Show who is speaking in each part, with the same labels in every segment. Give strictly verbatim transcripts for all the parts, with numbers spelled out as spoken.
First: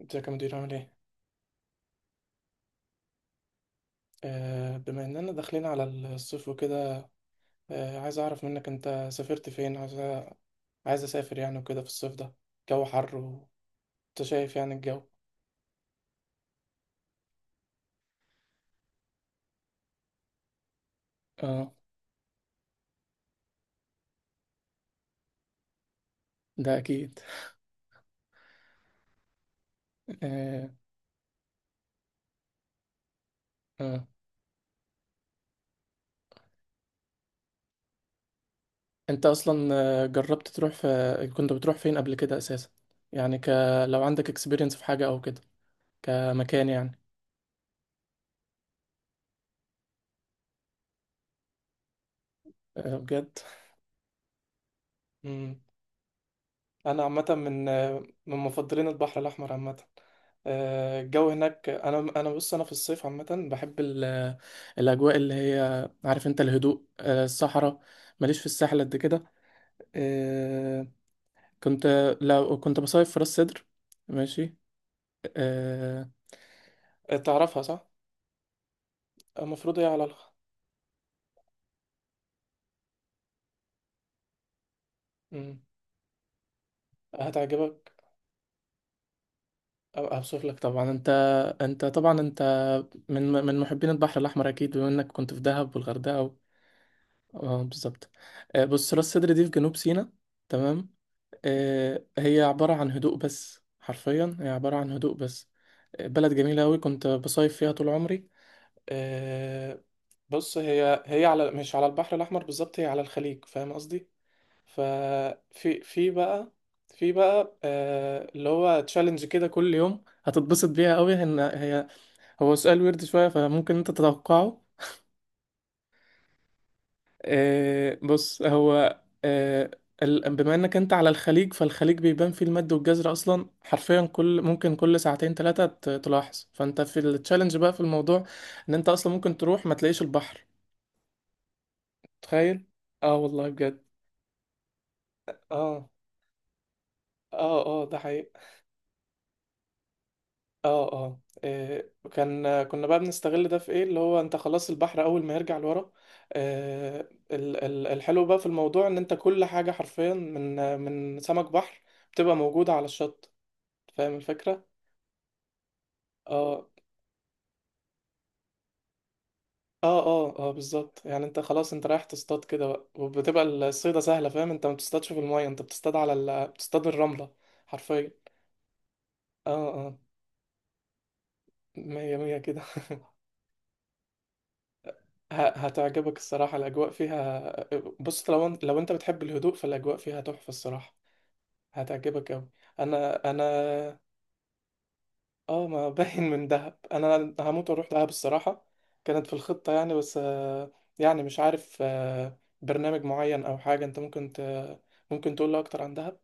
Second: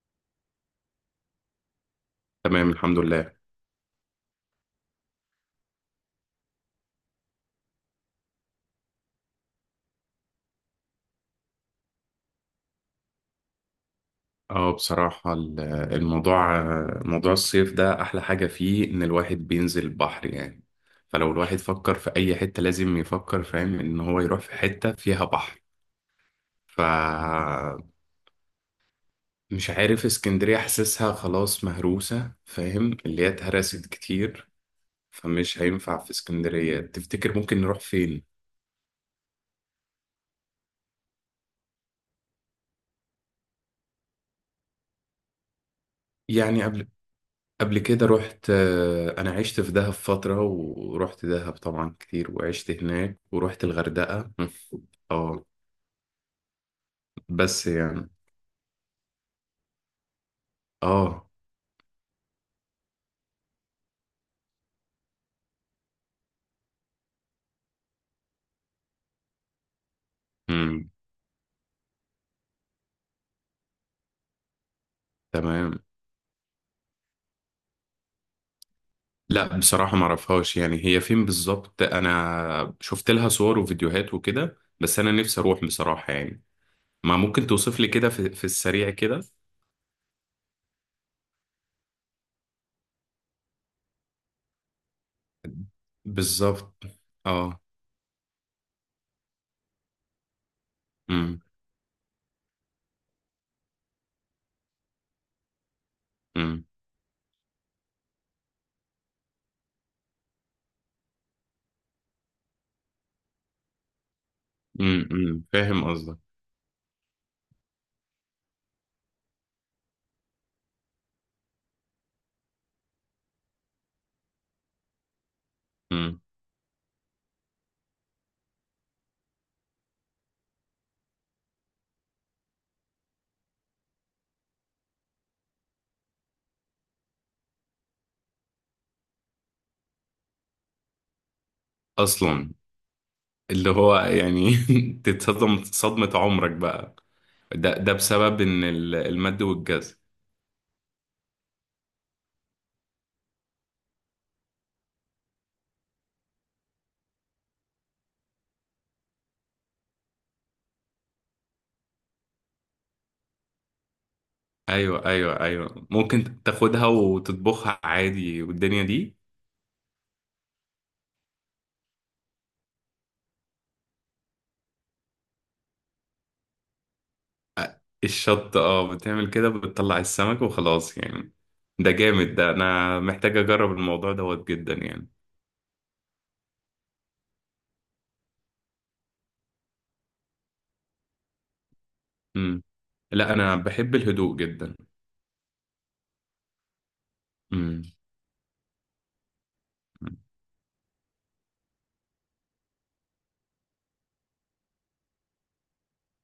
Speaker 1: ازيك يا مدير عامل ايه؟
Speaker 2: تمام، الحمد لله.
Speaker 1: آه، بما اننا داخلين على الصيف وكده. آه، عايز اعرف منك، انت سافرت فين؟ عايز أ- عايز اسافر يعني وكده في الصيف ده. جو حر، وانت شايف
Speaker 2: اه،
Speaker 1: يعني الجو.
Speaker 2: بصراحة ال- الموضوع، موضوع الصيف ده أحلى حاجة فيه إن الواحد بينزل البحر يعني. فلو الواحد
Speaker 1: اه،
Speaker 2: فكر في أي حتة لازم يفكر، فاهم إن هو يروح في حتة فيها بحر.
Speaker 1: ده اكيد.
Speaker 2: فمش عارف، اسكندرية
Speaker 1: آه.
Speaker 2: حاسسها خلاص مهروسة، فاهم، اللي هي اتهرست
Speaker 1: آه.
Speaker 2: كتير. فمش هينفع في اسكندرية. تفتكر ممكن نروح فين؟
Speaker 1: انت اصلا آه، جربت تروح في كنت بتروح فين قبل كده اساسا؟ يعني ك... لو عندك اكسبيرينس في حاجة او كده،
Speaker 2: يعني
Speaker 1: كمكان يعني.
Speaker 2: قبل كده رحت آه، انا عشت في دهب فترة، ورحت دهب طبعا كتير، وعشت
Speaker 1: آه،
Speaker 2: هناك،
Speaker 1: بجد.
Speaker 2: ورحت الغردقة مم. اه،
Speaker 1: انا عامه من
Speaker 2: بس يعني،
Speaker 1: من مفضلين البحر الاحمر عامه. آه،
Speaker 2: اه
Speaker 1: الجو هناك. انا انا بص، انا في الصيف عامه بحب ال- الاجواء اللي هي عارف انت، الهدوء، آه، الصحراء. ماليش في الساحل قد كده. آه،
Speaker 2: امم
Speaker 1: كنت لو كنت بصيف في راس سدر، ماشي.
Speaker 2: تمام.
Speaker 1: آه، تعرفها صح.
Speaker 2: لا،
Speaker 1: المفروض هي
Speaker 2: بصراحة ما
Speaker 1: على. الخ
Speaker 2: اعرفهاش يعني، هي فين بالظبط؟ انا شفت لها صور وفيديوهات وكده، بس انا نفسي
Speaker 1: مم.
Speaker 2: اروح بصراحة يعني. ما ممكن توصف لي
Speaker 1: هتعجبك.
Speaker 2: كده في, في السريع كده؟
Speaker 1: اوصف لك طبعا. انت انت طبعا انت من من محبين البحر الاحمر اكيد بما انك كنت في دهب والغردقه.
Speaker 2: بالظبط، اه،
Speaker 1: اه، بالظبط. آه، بص، راس سدر دي في جنوب سيناء، تمام.
Speaker 2: امم
Speaker 1: آه، هي عبارة عن هدوء بس، حرفيا هي عبارة عن هدوء بس. آه، بلد جميلة
Speaker 2: امم
Speaker 1: أوي، كنت بصيف فيها طول عمري. آه، بص، هي هي على مش على البحر الأحمر بالظبط، هي على الخليج، فاهم قصدي.
Speaker 2: امم أمم.
Speaker 1: ففي
Speaker 2: فاهم
Speaker 1: في
Speaker 2: قصدك.
Speaker 1: بقى في بقى آه، اللي هو تشالنج كده، كل يوم هتتبسط بيها أوي إن هي هو سؤال ويرد شوية، فممكن أنت تتوقعه.
Speaker 2: امم
Speaker 1: آه، بص هو. آه، ال- بما انك انت على الخليج، فالخليج بيبان فيه المد والجزر اصلا، حرفيا كل ممكن كل ساعتين ثلاثة تلاحظ، فانت في التشالنج بقى في الموضوع، ان انت اصلا ممكن تروح ما تلاقيش البحر.
Speaker 2: اصلا،
Speaker 1: تخيل. اه، والله
Speaker 2: اللي
Speaker 1: بجد.
Speaker 2: هو يعني، تتصدم
Speaker 1: اه.
Speaker 2: صدمة عمرك بقى.
Speaker 1: اه.
Speaker 2: ده
Speaker 1: اه،
Speaker 2: ده
Speaker 1: ده حقيقي.
Speaker 2: بسبب ان ال- المد والجزر.
Speaker 1: اه. اه. إيه، كان كنا بقى بنستغل ده في ايه، اللي هو انت خلاص البحر اول ما يرجع لورا، آه، ال- ال- الحلو بقى في الموضوع، ان انت كل حاجة حرفيا من من سمك بحر بتبقى موجودة على الشط. فاهم الفكرة؟
Speaker 2: ايوه، ايوه، ايوه، ممكن
Speaker 1: اه.
Speaker 2: تاخدها وتطبخها عادي والدنيا دي.
Speaker 1: اه. اه. اه، بالظبط. يعني انت خلاص، انت رايح تصطاد كده بقى، وبتبقى الصيدة سهلة فاهم. انت ما بتصطادش في المية، انت بتصطاد على ال... بتصطاد الرملة
Speaker 2: أ-
Speaker 1: حرفيا.
Speaker 2: الشط، اه بتعمل كده
Speaker 1: اه. اه.
Speaker 2: بتطلع السمك وخلاص يعني. ده
Speaker 1: مية
Speaker 2: جامد،
Speaker 1: مية
Speaker 2: ده
Speaker 1: كده.
Speaker 2: انا محتاج اجرب الموضوع دوت جدا يعني.
Speaker 1: ه- هتعجبك الصراحة الأجواء فيها. بص، لو انت لو انت بتحب الهدوء، فالأجواء فيها تحفة الصراحة، هتعجبك أوي.
Speaker 2: امم
Speaker 1: أنا
Speaker 2: لا، انا بحب
Speaker 1: أنا
Speaker 2: الهدوء جدا.
Speaker 1: اه، ما باين من دهب، انا هموت
Speaker 2: امم
Speaker 1: واروح دهب الصراحه، كانت في الخطه يعني. بس آه، يعني مش عارف، آه، برنامج معين او حاجه انت ممكن ت... ممكن تقول لي اكتر عن دهب.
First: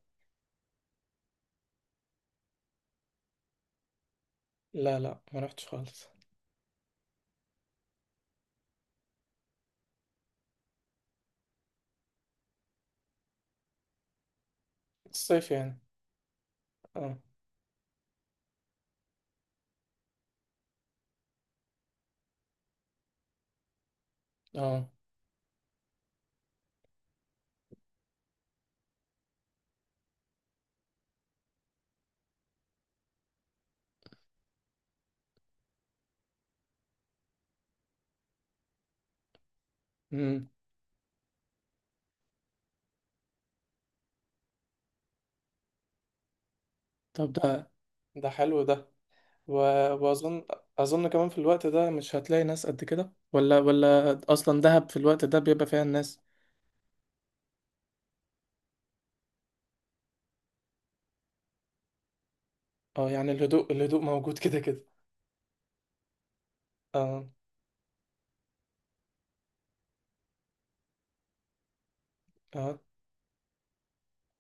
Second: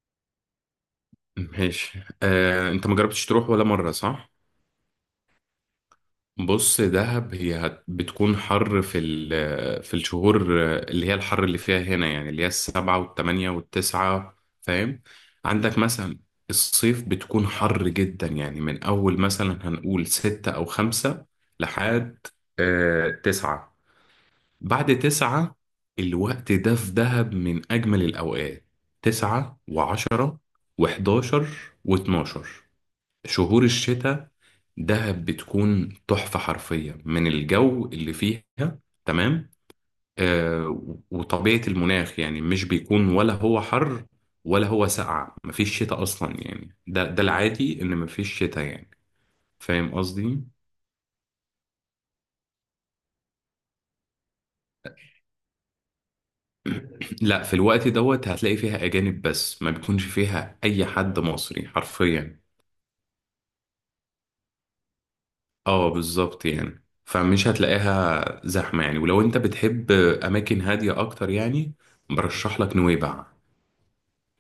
Speaker 2: ماشي. آه، انت ما جربتش تروح ولا مرة صح؟
Speaker 1: لا، لا، ما رحتش خالص.
Speaker 2: بص، دهب هي هت- بتكون حر في ال- في الشهور اللي هي الحر اللي فيها هنا يعني، اللي هي السبعة والتمانية والتسعة، فاهم.
Speaker 1: الصيف
Speaker 2: عندك
Speaker 1: يعني.
Speaker 2: مثلا، الصيف
Speaker 1: اه.
Speaker 2: بتكون حر جدا يعني، من أول مثلا هنقول ستة أو خمسة لحد آه تسعة.
Speaker 1: اه.
Speaker 2: بعد تسعة، الوقت ده في دهب من أجمل الأوقات. تسعة وعشرة وحداشر واتناشر، شهور الشتاء، دهب بتكون تحفة حرفية من الجو اللي فيها. تمام.
Speaker 1: امم
Speaker 2: آه وطبيعة المناخ يعني، مش بيكون ولا هو حر ولا هو ساقع، مفيش شتاء أصلا يعني. ده ده
Speaker 1: طب، ده
Speaker 2: العادي إن
Speaker 1: ده
Speaker 2: مفيش
Speaker 1: حلو
Speaker 2: شتاء
Speaker 1: ده،
Speaker 2: يعني.
Speaker 1: و...
Speaker 2: فاهم
Speaker 1: واظن
Speaker 2: قصدي؟
Speaker 1: اظن كمان في الوقت ده مش هتلاقي ناس قد كده، ولا ولا اصلا دهب في الوقت ده بيبقى فيها الناس.
Speaker 2: لا، في الوقت دوت هتلاقي فيها أجانب، بس ما بيكونش فيها أي حد مصري حرفيا.
Speaker 1: اه، يعني الهدوء، الهدوء موجود كده كده.
Speaker 2: اه بالظبط يعني،
Speaker 1: اه.
Speaker 2: فمش هتلاقيها زحمة يعني، ولو انت بتحب أماكن هادية أكتر يعني، برشح لك
Speaker 1: اه.
Speaker 2: نويبع.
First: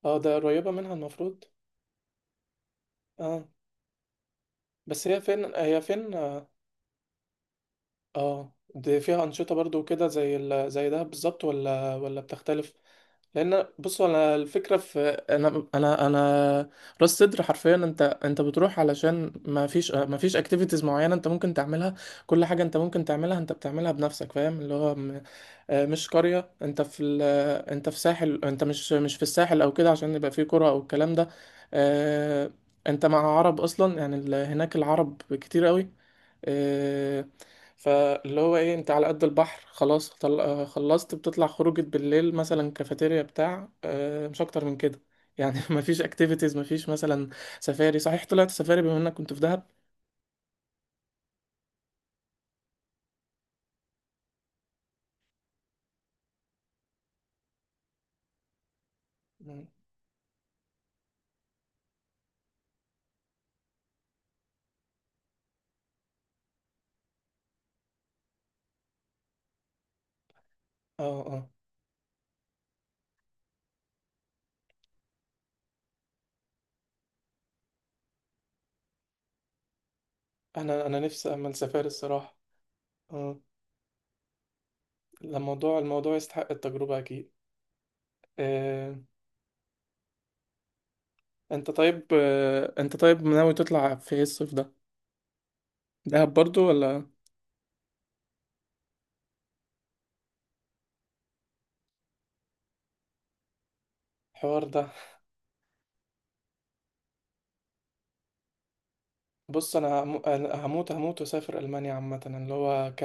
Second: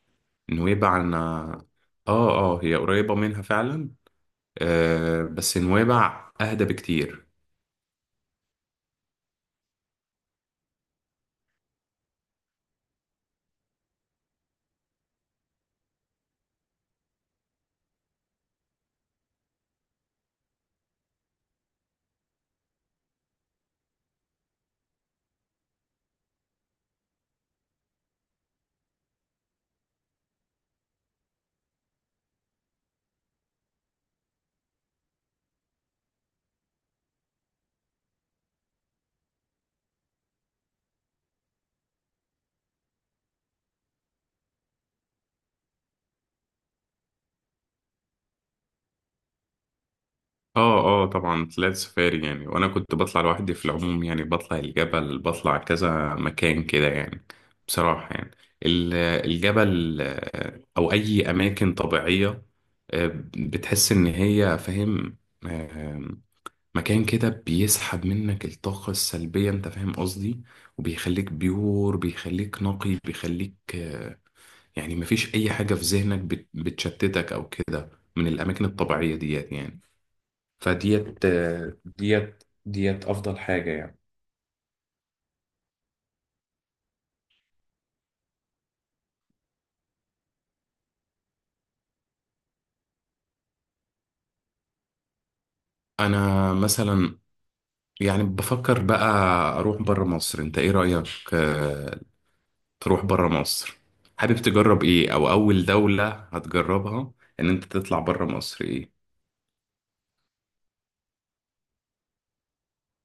Speaker 1: اه، ده قريبه منها
Speaker 2: نويبع أنا
Speaker 1: المفروض.
Speaker 2: آه آه هي قريبة منها
Speaker 1: اه،
Speaker 2: فعلا.
Speaker 1: بس هي
Speaker 2: آه
Speaker 1: فين؟
Speaker 2: بس
Speaker 1: هي فين؟
Speaker 2: نويبع
Speaker 1: اه.
Speaker 2: أهدى بكتير.
Speaker 1: آه، دي فيها أنشطة برضو كده، زي ال... زي ده بالظبط، ولا ولا بتختلف؟ لأن بصوا، أنا الفكرة في، أنا أنا أنا راس صدر حرفيا، أنت أنت بتروح علشان ما فيش ما فيش أكتيفيتيز معينة أنت ممكن تعملها. كل حاجة أنت ممكن تعملها أنت بتعملها بنفسك، فاهم اللي هو آه، مش قرية. انت في ال... آه، انت في ساحل، انت مش مش في الساحل او كده عشان يبقى فيه قرى او الكلام ده. آه، انت مع عرب اصلا، يعني ال... هناك العرب كتير قوي. آه، فاللي هو ايه، انت على قد البحر خلاص، طل... آه، خلصت بتطلع خروجة بالليل مثلا، كافيتيريا بتاع، آه، مش اكتر من كده يعني. مفيش اكتيفيتيز، مفيش مثلا سفاري. صحيح، طلعت سفاري بما انك كنت في دهب؟
Speaker 2: آه آه طبعا طلعت سفاري يعني، وأنا كنت بطلع لوحدي في العموم يعني. بطلع الجبل، بطلع كذا مكان كده يعني. بصراحة يعني، ال-
Speaker 1: مم.
Speaker 2: الجبل، آه، أو أي أماكن طبيعية، آه، بتحس إن هي فاهم، آه، مكان كده بيسحب منك الطاقة السلبية. أنت فاهم قصدي؟
Speaker 1: اه.
Speaker 2: وبيخليك
Speaker 1: اه.
Speaker 2: بيور، بيخليك نقي، بيخليك، آه، يعني مفيش أي حاجة في ذهنك بت- بتشتتك أو كده، من الأماكن الطبيعية ديت يعني.
Speaker 1: انا انا
Speaker 2: فديت
Speaker 1: نفسي اعمل
Speaker 2: آه،
Speaker 1: سفاري الصراحة.
Speaker 2: ديت ديت أفضل حاجة يعني.
Speaker 1: لا، الموضوع، الموضوع يستحق التجربة أكيد. آه، أنت طيب آه، أنت طيب ناوي تطلع في إيه الصيف ده؟ دهب
Speaker 2: أنا
Speaker 1: برضو ولا؟
Speaker 2: مثلا يعني بفكر بقى أروح برا مصر. أنت إيه رأيك؟ آه، تروح برا مصر؟ حابب
Speaker 1: الحوار
Speaker 2: تجرب
Speaker 1: ده؟
Speaker 2: إيه، أو أول دولة هتجربها إن أنت تطلع برا مصر إيه؟
Speaker 1: بص، أنا هم- أنا هموت، هموت وأسافر ألمانيا عامة، اللي هو ك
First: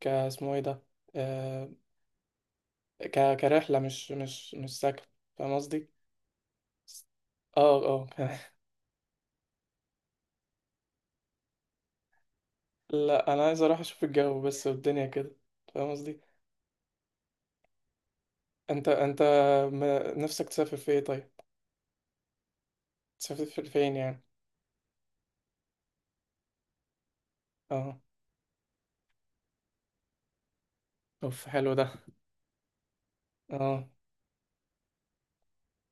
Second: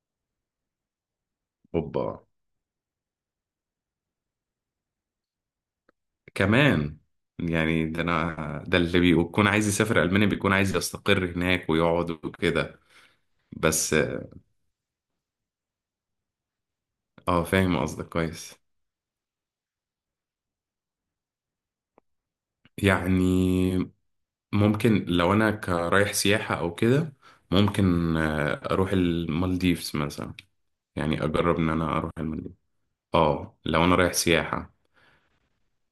Speaker 1: ك اسمه إيه ده؟ آه،
Speaker 2: أوبا،
Speaker 1: ك كرحلة، مش مش مش سكن، فاهم قصدي؟
Speaker 2: كمان
Speaker 1: اه.
Speaker 2: يعني، ده
Speaker 1: اه.
Speaker 2: انا ده اللي بيكون عايز يسافر المانيا بيكون عايز يستقر هناك ويقعد وكده.
Speaker 1: لا، أنا عايز أروح
Speaker 2: بس
Speaker 1: أشوف الجو بس والدنيا كده، فاهم قصدي؟
Speaker 2: اه فاهم قصدك كويس.
Speaker 1: أنت أنت م- نفسك تسافر في إيه طيب؟ تسافر
Speaker 2: يعني
Speaker 1: فين يعني؟
Speaker 2: ممكن لو انا كرايح سياحة او كده،
Speaker 1: اه،
Speaker 2: ممكن آه، اروح المالديفز مثلا. يعني
Speaker 1: أوف،
Speaker 2: اجرب ان
Speaker 1: حلو ده.
Speaker 2: انا اروح المالديفز. اه، لو
Speaker 1: اه.
Speaker 2: انا رايح سياحة،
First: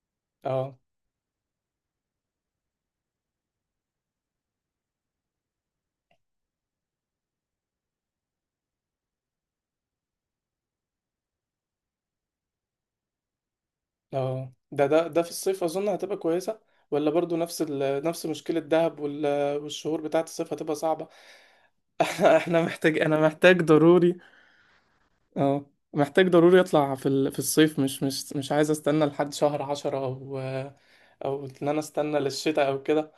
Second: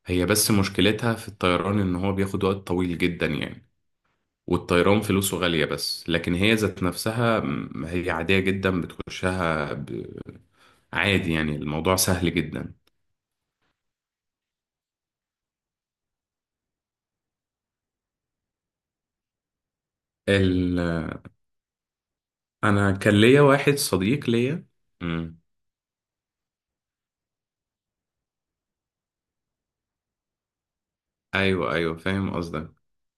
Speaker 2: هي بس
Speaker 1: اه.
Speaker 2: مشكلتها في الطيران ان هو بياخد وقت طويل جدا يعني. والطيران فلوسه غالية، بس لكن هي ذات نفسها، م، هي عادية جدا، بتخشها ب- عادي يعني، الموضوع سهل جدا.
Speaker 1: اه، ده ده ده في الصيف اظن هتبقى كويسه، ولا برضو نفس ال... نفس مشكله دهب وال... والشهور بتاعه الصيف هتبقى
Speaker 2: ال...
Speaker 1: صعبه؟ احنا
Speaker 2: انا
Speaker 1: محتاج
Speaker 2: كان
Speaker 1: انا
Speaker 2: ليا
Speaker 1: محتاج
Speaker 2: واحد
Speaker 1: ضروري.
Speaker 2: صديق ليا. مم.
Speaker 1: اه، محتاج ضروري اطلع في ال... في الصيف، مش مش مش عايز استنى لحد شهر عشرة، او او ان
Speaker 2: ايوه،
Speaker 1: انا
Speaker 2: ايوه،
Speaker 1: استنى
Speaker 2: فاهم
Speaker 1: للشتاء
Speaker 2: قصدك.
Speaker 1: او كده.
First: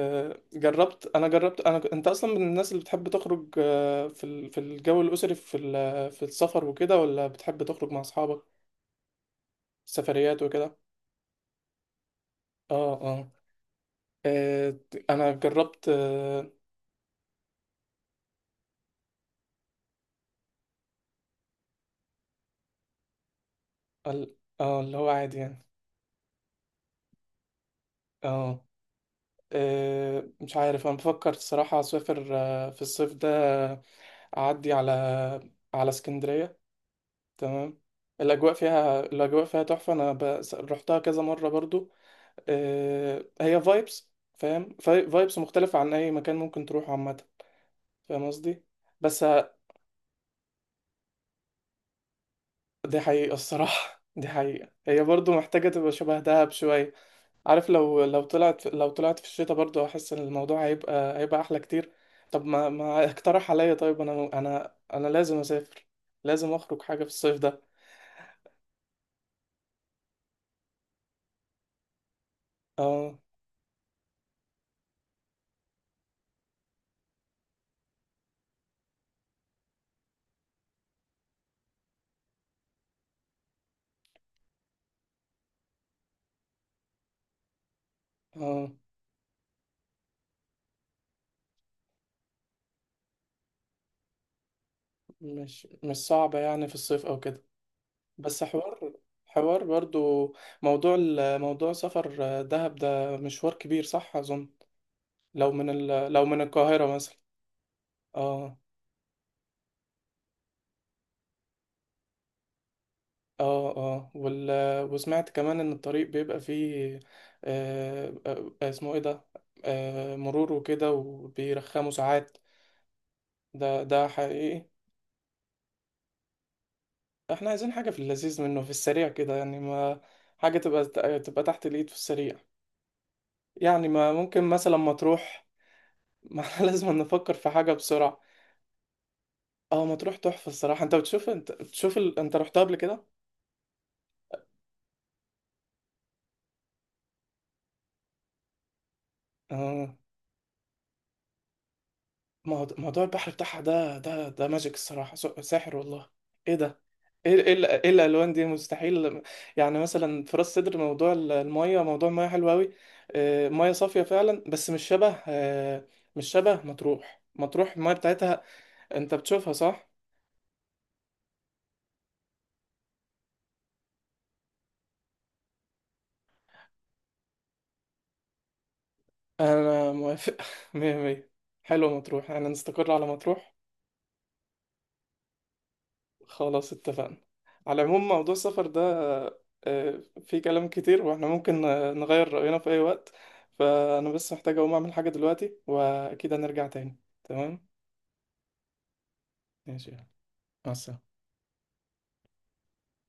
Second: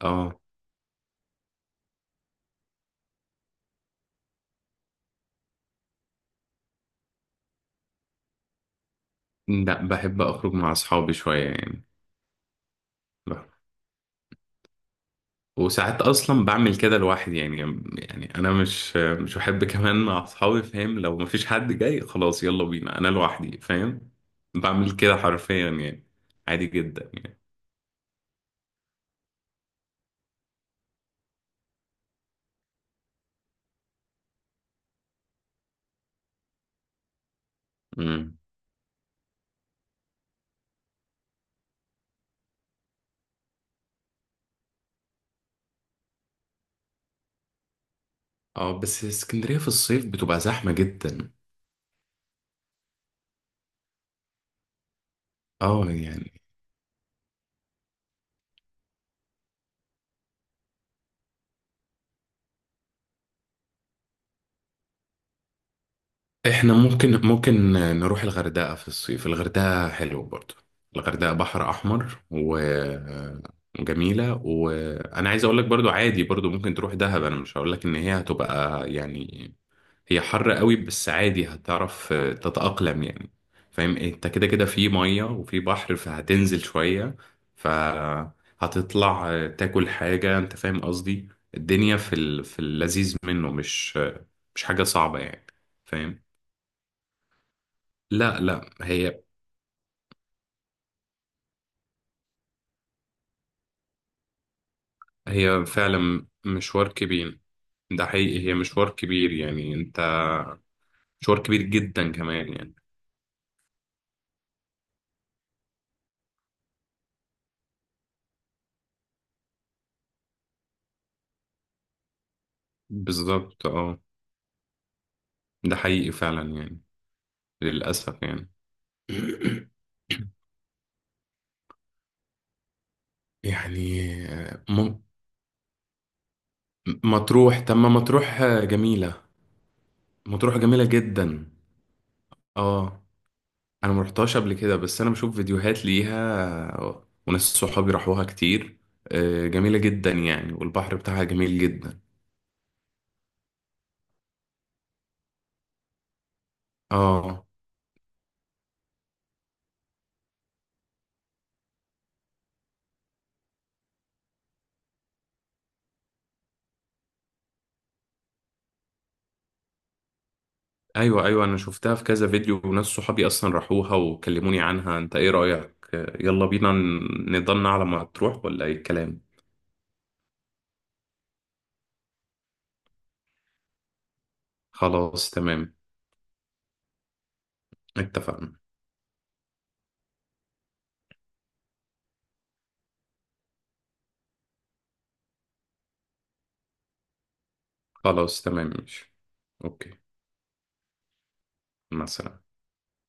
Speaker 2: اه،
Speaker 1: جربت انا جربت انا ك- انت اصلا من الناس اللي بتحب تخرج آه، في ال... في الجو الاسري، في ال... في السفر وكده، ولا بتحب تخرج مع اصحابك
Speaker 2: لا، بحب
Speaker 1: سفريات
Speaker 2: اخرج مع
Speaker 1: وكده؟
Speaker 2: اصحابي شويه يعني.
Speaker 1: اه. آه.
Speaker 2: بح-
Speaker 1: آه، انا جربت،
Speaker 2: وساعات اصلا
Speaker 1: آه،
Speaker 2: بعمل كده لوحدي يعني. يعني انا مش مش بحب كمان مع اصحابي، فاهم، لو مفيش حد جاي خلاص يلا بينا انا لوحدي، فاهم.
Speaker 1: ال- اه اللي
Speaker 2: بعمل
Speaker 1: هو
Speaker 2: كده
Speaker 1: عادي يعني.
Speaker 2: حرفيا يعني، عادي جدا يعني.
Speaker 1: اه. آه، مش عارف، انا بفكر الصراحة اسافر آه، في الصيف ده. آه، اعدي على، على اسكندرية، تمام.
Speaker 2: امم
Speaker 1: الاجواء فيها الاجواء فيها تحفة. انا ب... رحتها كذا مرة برضو. آه، هي فايبس، فاهم، فايبس مختلفة عن اي مكان ممكن تروحه عامة، فاهم قصدي.
Speaker 2: اه، بس
Speaker 1: بس آه،
Speaker 2: اسكندريه في الصيف بتبقى زحمه جدا.
Speaker 1: دي حقيقة الصراحة. دي حقيقة، هي برضو محتاجة
Speaker 2: اه
Speaker 1: تبقى شبه
Speaker 2: يعني،
Speaker 1: دهب شوية. عارف، لو، لو طلعت لو طلعت في الشتاء برضه، احس ان الموضوع هيبقى هيبقى احلى كتير. طب ما ما اقترح عليا طيب، انا انا انا لازم اسافر، لازم
Speaker 2: احنا
Speaker 1: اخرج حاجة في
Speaker 2: ممكن
Speaker 1: الصيف ده.
Speaker 2: ممكن نروح الغردقة في الصيف. الغردقة حلو برضو. الغردقة بحر احمر
Speaker 1: اه.
Speaker 2: وجميلة، وانا عايز اقول لك برضو، عادي برضو ممكن تروح دهب. انا مش هقول لك ان هي هتبقى يعني، هي حر قوي، بس عادي هتعرف تتأقلم يعني. فاهم إيه؟ انت كده كده في مية وفي بحر، فهتنزل شوية،
Speaker 1: اه.
Speaker 2: فهتطلع تاكل حاجة، انت فاهم قصدي. الدنيا في ال- في اللذيذ منه، مش مش حاجة صعبة يعني،
Speaker 1: مش مش
Speaker 2: فاهم.
Speaker 1: صعبة يعني في الصيف او كده.
Speaker 2: لا،
Speaker 1: بس،
Speaker 2: لا،
Speaker 1: حوار
Speaker 2: هي
Speaker 1: حوار برضه، موضوع ال- موضوع سفر دهب ده مشوار كبير، صح اظن؟ لو
Speaker 2: هي
Speaker 1: من ال... لو
Speaker 2: فعلا
Speaker 1: من
Speaker 2: مشوار
Speaker 1: القاهرة مثلا.
Speaker 2: كبير. ده حقيقي، هي
Speaker 1: اه.
Speaker 2: مشوار كبير يعني، انت، مشوار كبير جدا كمان يعني.
Speaker 1: اه. اه، وال... وسمعت كمان ان الطريق بيبقى فيه، آه آه، آه، اسمه ايه ده، آه مرور وكده، وبيرخموا ساعات.
Speaker 2: بالظبط،
Speaker 1: ده
Speaker 2: اه،
Speaker 1: ده حقيقي.
Speaker 2: ده حقيقي فعلا يعني،
Speaker 1: احنا عايزين حاجة في
Speaker 2: للأسف
Speaker 1: اللذيذ
Speaker 2: يعني.
Speaker 1: منه، في السريع كده يعني، ما حاجة تبقى تبقى تحت الايد في السريع، يعني
Speaker 2: يعني
Speaker 1: ما ممكن مثلا ما
Speaker 2: م-
Speaker 1: تروح. ما احنا لازم نفكر في
Speaker 2: مطروح.
Speaker 1: حاجة
Speaker 2: طب، ما
Speaker 1: بسرعة.
Speaker 2: مطروح جميلة.
Speaker 1: اه، ما تروح تحفة
Speaker 2: مطروح
Speaker 1: الصراحة.
Speaker 2: جميلة
Speaker 1: انت بتشوف،
Speaker 2: جدا.
Speaker 1: انت بتشوف ال... انت رحتها قبل
Speaker 2: اه،
Speaker 1: كده.
Speaker 2: انا مروحتهاش قبل كده، بس انا بشوف فيديوهات ليها، وناس صحابي راحوها كتير. آه، جميلة
Speaker 1: اه.
Speaker 2: جدا يعني، والبحر بتاعها جميل جدا.
Speaker 1: موضوع موضوع البحر بتاعها، ده ده ده ماجيك الصراحة، س- ساحر والله. ايه ده، ايه،
Speaker 2: اه،
Speaker 1: ايه ال- إيه الالوان دي مستحيل. يعني مثلا في راس سدر، موضوع ال- المية، موضوع المية حلو قوي. آه، مية صافية فعلا، بس مش شبه آه، مش شبه مطروح. مطروح المية بتاعتها انت بتشوفها صح.
Speaker 2: ايوه، ايوه، انا شفتها في كذا فيديو، وناس صحابي اصلا راحوها وكلموني عنها. انت ايه رأيك؟ يلا بينا ن- نضلنا على ما تروح، ولا ايه الكلام؟
Speaker 1: انا موافق. مية مية، حلو، مطروح، انا نستقر على مطروح.
Speaker 2: خلاص، تمام،
Speaker 1: خلاص، اتفقنا. على العموم موضوع
Speaker 2: اتفقنا.
Speaker 1: السفر ده آه، فيه كلام كتير، واحنا ممكن آه، نغير رأينا في أي وقت. فأنا بس محتاج أقوم أعمل حاجة دلوقتي، وأكيد هنرجع تاني، تمام؟
Speaker 2: خلاص، تمام، ماشي،
Speaker 1: ماشي،
Speaker 2: اوكي.
Speaker 1: يلا. مع السلامة.
Speaker 2: مع السلامة.